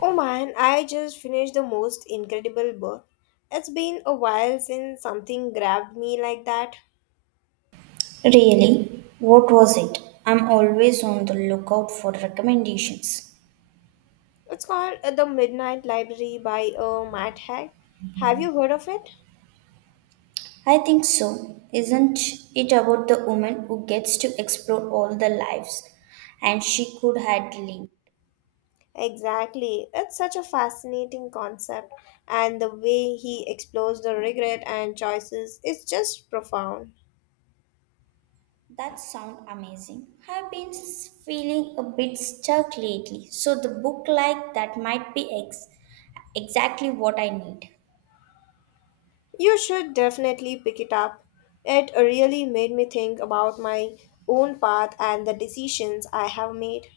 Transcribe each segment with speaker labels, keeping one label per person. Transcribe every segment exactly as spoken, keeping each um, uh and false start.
Speaker 1: Oh man, I just finished the most incredible book. It's been a while since something grabbed me like that.
Speaker 2: Really? What was it? I'm always on the lookout for recommendations.
Speaker 1: It's called uh, The Midnight Library by uh, Matt Haig. Have you heard of it?
Speaker 2: I think so. Isn't it about the woman who gets to explore all the lives and she could had lived?
Speaker 1: Exactly. It's such a fascinating concept, and the way he explores the regret and choices is just profound.
Speaker 2: That sounds amazing. I've been s- feeling a bit stuck lately, so the book like that might be ex- exactly what I need.
Speaker 1: You should definitely pick it up. It really made me think about my own path and the decisions I have made.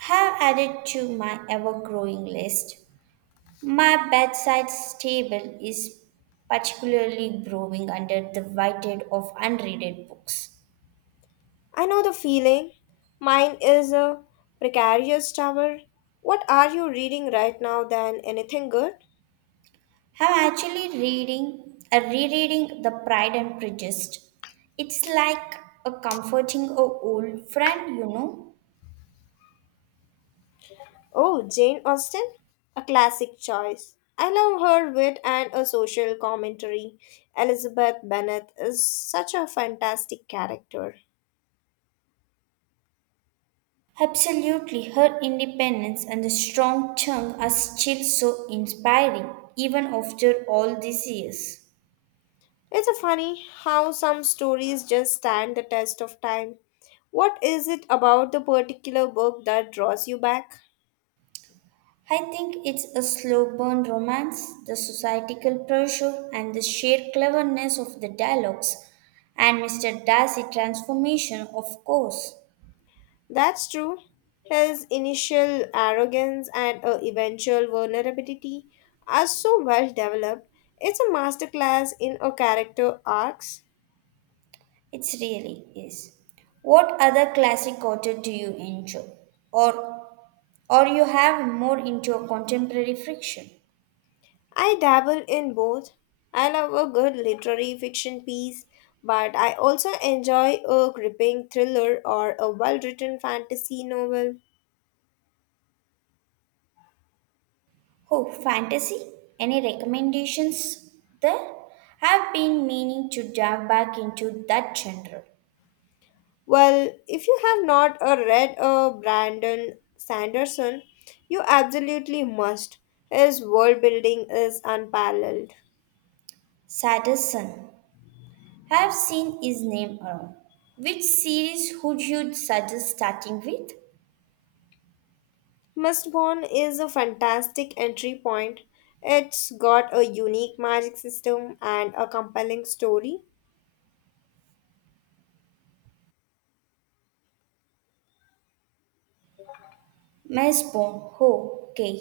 Speaker 2: Have added to my ever growing list. My bedside table is particularly growing under the weight of unread books.
Speaker 1: I know the feeling. Mine is a precarious tower. What are you reading right now than anything good?
Speaker 2: I'm actually reading, uh, rereading The Pride and Prejudice. It's like a comforting a old friend, you know.
Speaker 1: Oh, Jane Austen? A classic choice. I love her wit and a social commentary. Elizabeth Bennet is such a fantastic character.
Speaker 2: Absolutely, her independence and the strong tongue are still so inspiring, even after all these years.
Speaker 1: It's a funny how some stories just stand the test of time. What is it about the particular book that draws you back?
Speaker 2: I think it's a slow burn romance, the societal pressure and the sheer cleverness of the dialogues, and Mister Darcy transformation, of course.
Speaker 1: That's true. His initial arrogance and uh, eventual vulnerability are so well developed. It's a masterclass in a character arcs.
Speaker 2: It really is. What other classic author do you enjoy? Or or you have more into a contemporary fiction?
Speaker 1: I dabble in both. I love a good literary fiction piece, but I also enjoy a gripping thriller or a well-written fantasy novel.
Speaker 2: Oh, fantasy? Any recommendations there? I've been meaning to dive back into that genre.
Speaker 1: Well, if you have not uh, read uh, Brandon Sanderson, you absolutely must. His world building is unparalleled.
Speaker 2: Sadison. Have seen his name around. Which series would you suggest starting with?
Speaker 1: Mistborn is a fantastic entry point. It's got a unique magic system and a compelling story.
Speaker 2: Mesbone. Oh, okay.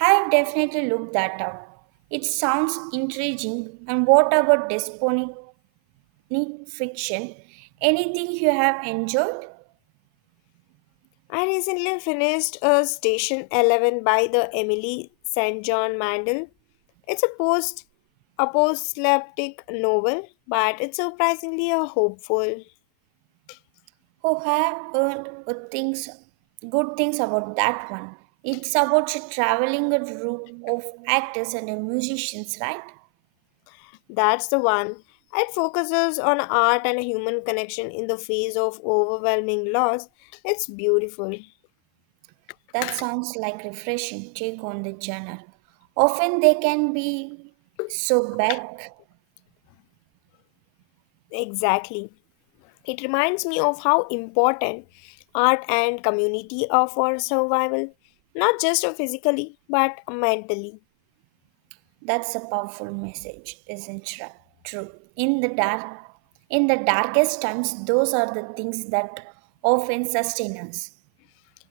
Speaker 2: I have definitely looked that up. It sounds intriguing. And what about dystopian fiction? Anything you have enjoyed?
Speaker 1: I recently finished a Station eleven by the Emily Saint John Mandel. It's a post apocalyptic novel, but it's surprisingly a hopeful.
Speaker 2: Oh, I have heard good things, good things about that one. It's about traveling a group of actors and musicians, right?
Speaker 1: That's the one. It focuses on art and human connection in the face of overwhelming loss. It's beautiful.
Speaker 2: That sounds like refreshing take on the genre. Often they can be so back.
Speaker 1: Exactly. It reminds me of how important art and community are for survival, not just physically but mentally.
Speaker 2: That's a powerful message, isn't tra- true? In the dark, in the darkest times, those are the things that often sustain us.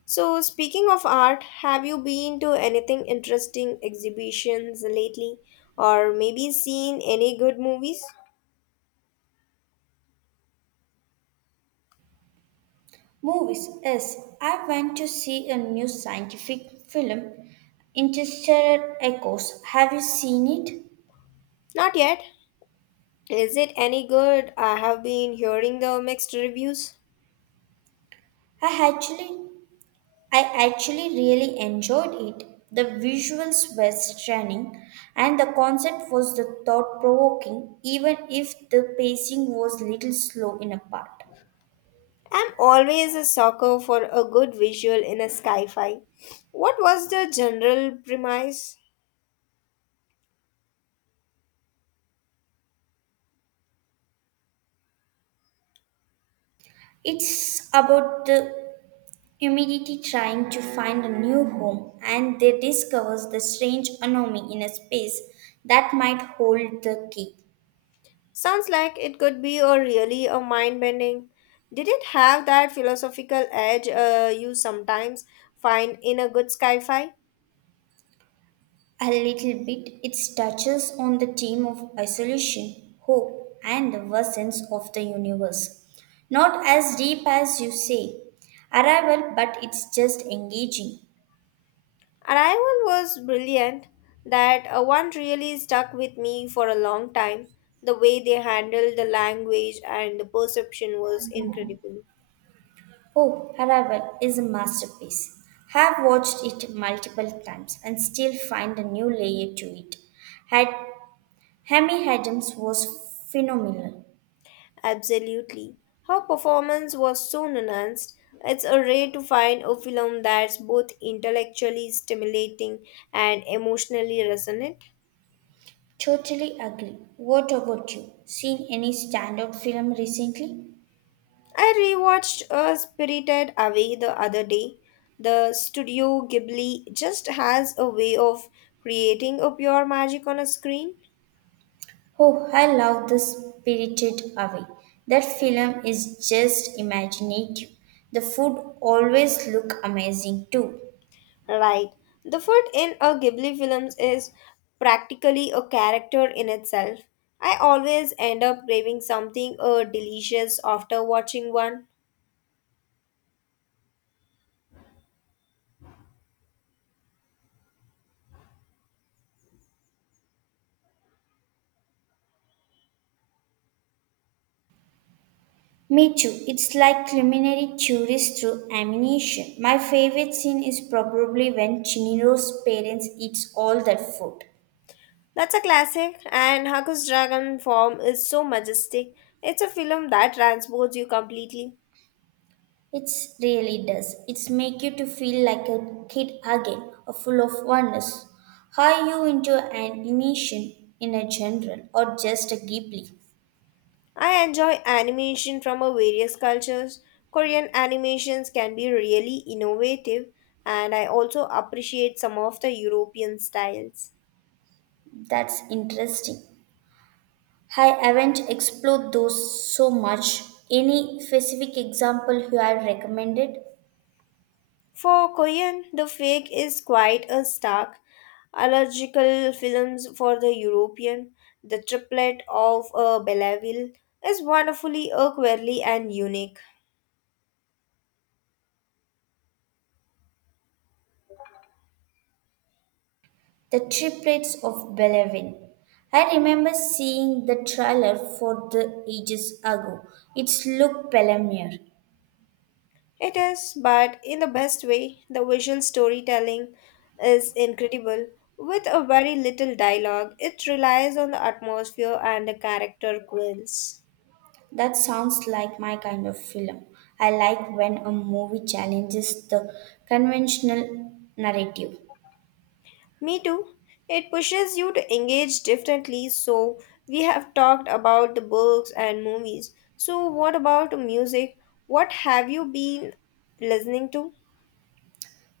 Speaker 1: So, speaking of art, have you been to anything interesting exhibitions lately or maybe seen any good movies?
Speaker 2: Movies. Yes, I went to see a new scientific film, Interstellar Echoes. Have you seen it?
Speaker 1: Not yet. Is it any good? I have been hearing the mixed reviews.
Speaker 2: I actually I actually really enjoyed it. The visuals were stunning, and the concept was the thought provoking, even if the pacing was little slow in a part.
Speaker 1: I'm always a sucker for a good visual in a sci fi. What was the general premise?
Speaker 2: It's about the humanity trying to find a new home, and they discovers the strange anomaly in a space that might hold the key.
Speaker 1: Sounds like it could be a really a mind bending. Did it have that philosophical edge uh, you sometimes find in a good sci-fi?
Speaker 2: A little bit, it touches on the theme of isolation, hope, and the vastness of the universe. Not as deep as you say, Arrival, but it's just engaging.
Speaker 1: Arrival was brilliant. That uh, one really stuck with me for a long time. The way they handled the language and the perception was incredible.
Speaker 2: Oh, Arrival is a masterpiece. Have watched it multiple times and still find a new layer to it. Had Hammy Adams was phenomenal.
Speaker 1: Absolutely. Her performance was so nuanced. It's a rare to find a film that's both intellectually stimulating and emotionally resonant.
Speaker 2: Totally agree. What about you? Seen any standout film recently?
Speaker 1: I rewatched uh, Spirited Away the other day. The Studio Ghibli just has a way of creating a pure magic on a screen.
Speaker 2: Oh, I love The Spirited Away. That film is just imaginative. The food always look amazing too.
Speaker 1: Right. The food in a Ghibli films is practically a character in itself. I always end up craving something uh, delicious after watching one.
Speaker 2: Me too. It's like culinary tourists through ammunition. My favorite scene is probably when Chiniro's parents eats all that food.
Speaker 1: That's a classic, and Haku's Dragon form is so majestic. It's a film that transports you completely.
Speaker 2: It really does. It's make you to feel like a kid again, or full of wonders. Are you into animation in a general or just a Ghibli?
Speaker 1: I enjoy animation from a various cultures. Korean animations can be really innovative, and I also appreciate some of the European styles.
Speaker 2: That's interesting. I haven't explored those so much. Any specific example you have recommended?
Speaker 1: For Korean, the fake is quite a stark. Allergical films for the European, the triplet of a Belleville is wonderfully, a quirky, and unique.
Speaker 2: The triplets of Belleville. I remember seeing the trailer for the ages ago. It's looked Pelamier.
Speaker 1: It is, but in the best way, the visual storytelling is incredible. With a very little dialogue, it relies on the atmosphere and the character quills.
Speaker 2: That sounds like my kind of film. I like when a movie challenges the conventional narrative.
Speaker 1: Me too. It pushes you to engage differently, so we have talked about the books and movies. So, what about music? What have you been listening to?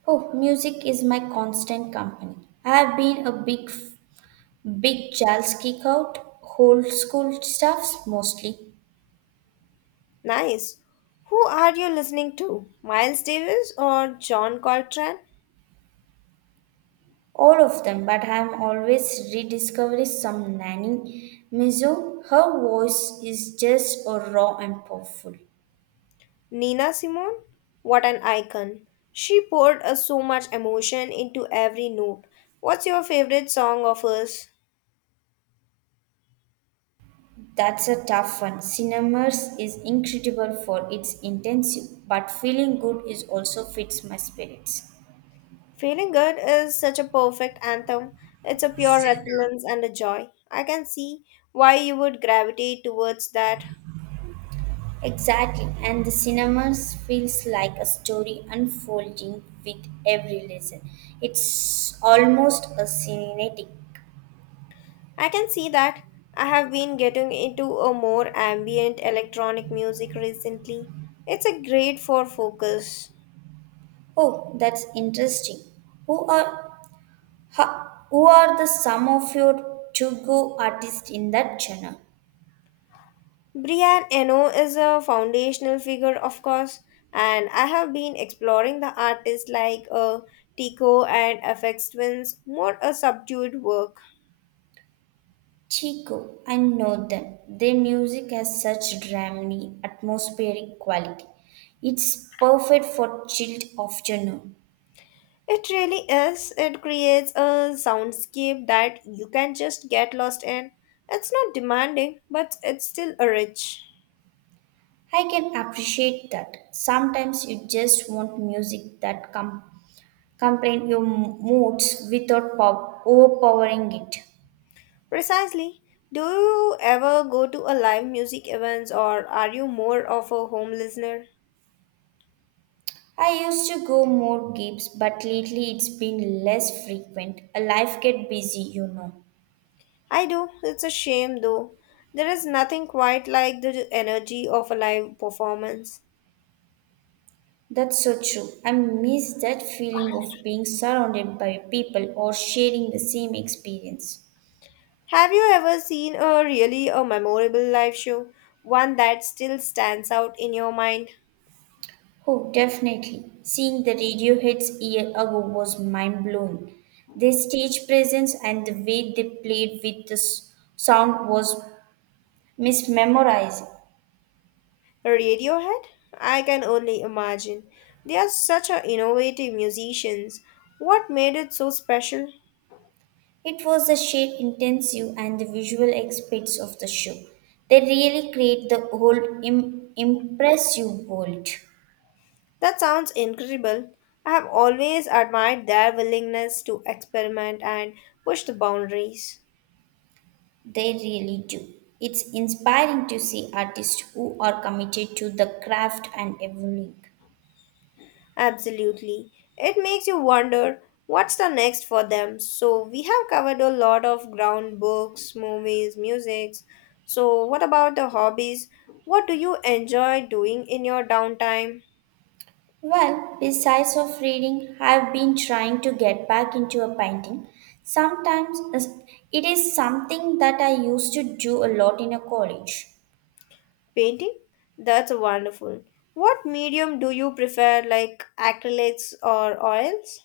Speaker 2: Oh, music is my constant company. I have been a big Big Charles kick out, old school stuffs mostly,
Speaker 1: Nice. Who are you listening to? Miles Davis or John Coltrane?
Speaker 2: all of them, but I'm always rediscovering some Nanny Mizu. Her voice is just uh, raw and powerful.
Speaker 1: Nina Simone, what an icon. She poured uh, so much emotion into every note. What's your favorite song of hers?
Speaker 2: That's a tough one. Cinemas is incredible for its intensive, but feeling good is also fits my spirits.
Speaker 1: Feeling Good is such a perfect anthem. It's a pure resilience and a joy. I can see why you would gravitate towards that.
Speaker 2: Exactly, and the cinemas feels like a story unfolding with every lesson. It's almost a cinematic.
Speaker 1: I can see that. I have been getting into a more ambient electronic music recently. It's a great for focus.
Speaker 2: Oh, that's interesting. Who are ha, who are the some of your Chugo artists in that genre?
Speaker 1: Brian Eno is a foundational figure, of course, and I have been exploring the artists like uh, Tico and F X Twins, more a subdued work.
Speaker 2: Chico, I know them. Their music has such dreamy, atmospheric quality. It's perfect for chilled afternoon.
Speaker 1: It really is. It creates a soundscape that you can just get lost in. It's not demanding, but it's still a rich.
Speaker 2: I can appreciate that. Sometimes you just want music that com- complain your moods without pow- overpowering it.
Speaker 1: Precisely. Do you ever go to a live music events or are you more of a home listener?
Speaker 2: I used to go more gigs, but lately it's been less frequent. A Life get busy, you know.
Speaker 1: I do. It's a shame though. There is nothing quite like the energy of a live performance.
Speaker 2: That's so true. I miss that feeling of being surrounded by people or sharing the same experience.
Speaker 1: Have you ever seen a really a memorable live show? One that still stands out in your mind?
Speaker 2: Oh, definitely. Seeing the radio hits year ago was mind blowing. Their stage presence and the way they played with the s- sound was mesmerizing.
Speaker 1: Radiohead? I can only imagine. They are such a innovative musicians. What made it so special?
Speaker 2: It was the sheer intensity and the visual aspects of the show. They really create the whole Im- impressive world.
Speaker 1: That sounds incredible. I have always admired their willingness to experiment and push the boundaries.
Speaker 2: They really do. It's inspiring to see artists who are committed to the craft and evolving.
Speaker 1: Absolutely. It makes you wonder what's the next for them. So, we have covered a lot of ground books, movies, music. So, what about the hobbies? What do you enjoy doing in your downtime?
Speaker 2: Well, besides of reading, I've been trying to get back into a painting. Sometimes uh, it is something that I used to do a lot in a college.
Speaker 1: Painting? That's wonderful. What medium do you prefer, like acrylics or oils?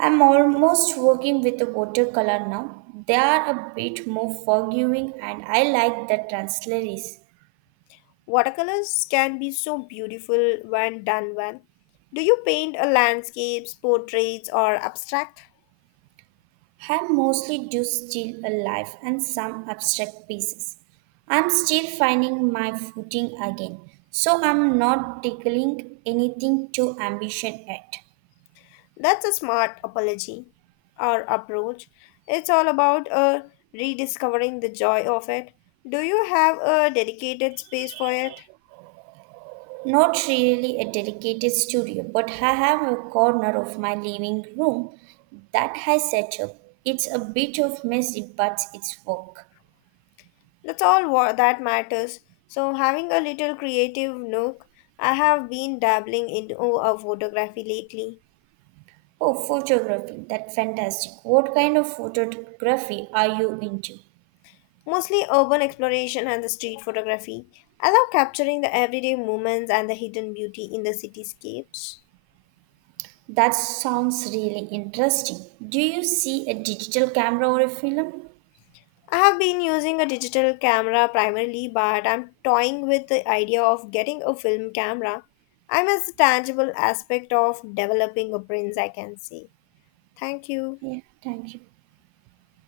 Speaker 2: I'm almost working with a watercolor now. They are a bit more forgiving and I like the transleries.
Speaker 1: Watercolors can be so beautiful when done well. Do you paint a landscapes, portraits, or abstract?
Speaker 2: I mostly do still alive and some abstract pieces. I'm still finding my footing again, so I'm not tickling anything too ambition yet.
Speaker 1: That's a smart apology or approach. It's all about uh, rediscovering the joy of it. Do you have a dedicated space for it?
Speaker 2: Not really a dedicated studio, but I have a corner of my living room that I set up. It's a bit of messy, but it's work.
Speaker 1: That's all what that matters. So having a little creative nook, I have been dabbling into a photography lately.
Speaker 2: Oh, photography. That's fantastic. What kind of photography are you into?
Speaker 1: Mostly urban exploration and the street photography. I love capturing the everyday moments and the hidden beauty in the cityscapes.
Speaker 2: That sounds really interesting. Do you see a digital camera or a film?
Speaker 1: I have been using a digital camera primarily, but I'm toying with the idea of getting a film camera. I miss the tangible aspect of developing a prints I can see. Thank you.
Speaker 2: Yeah, thank you.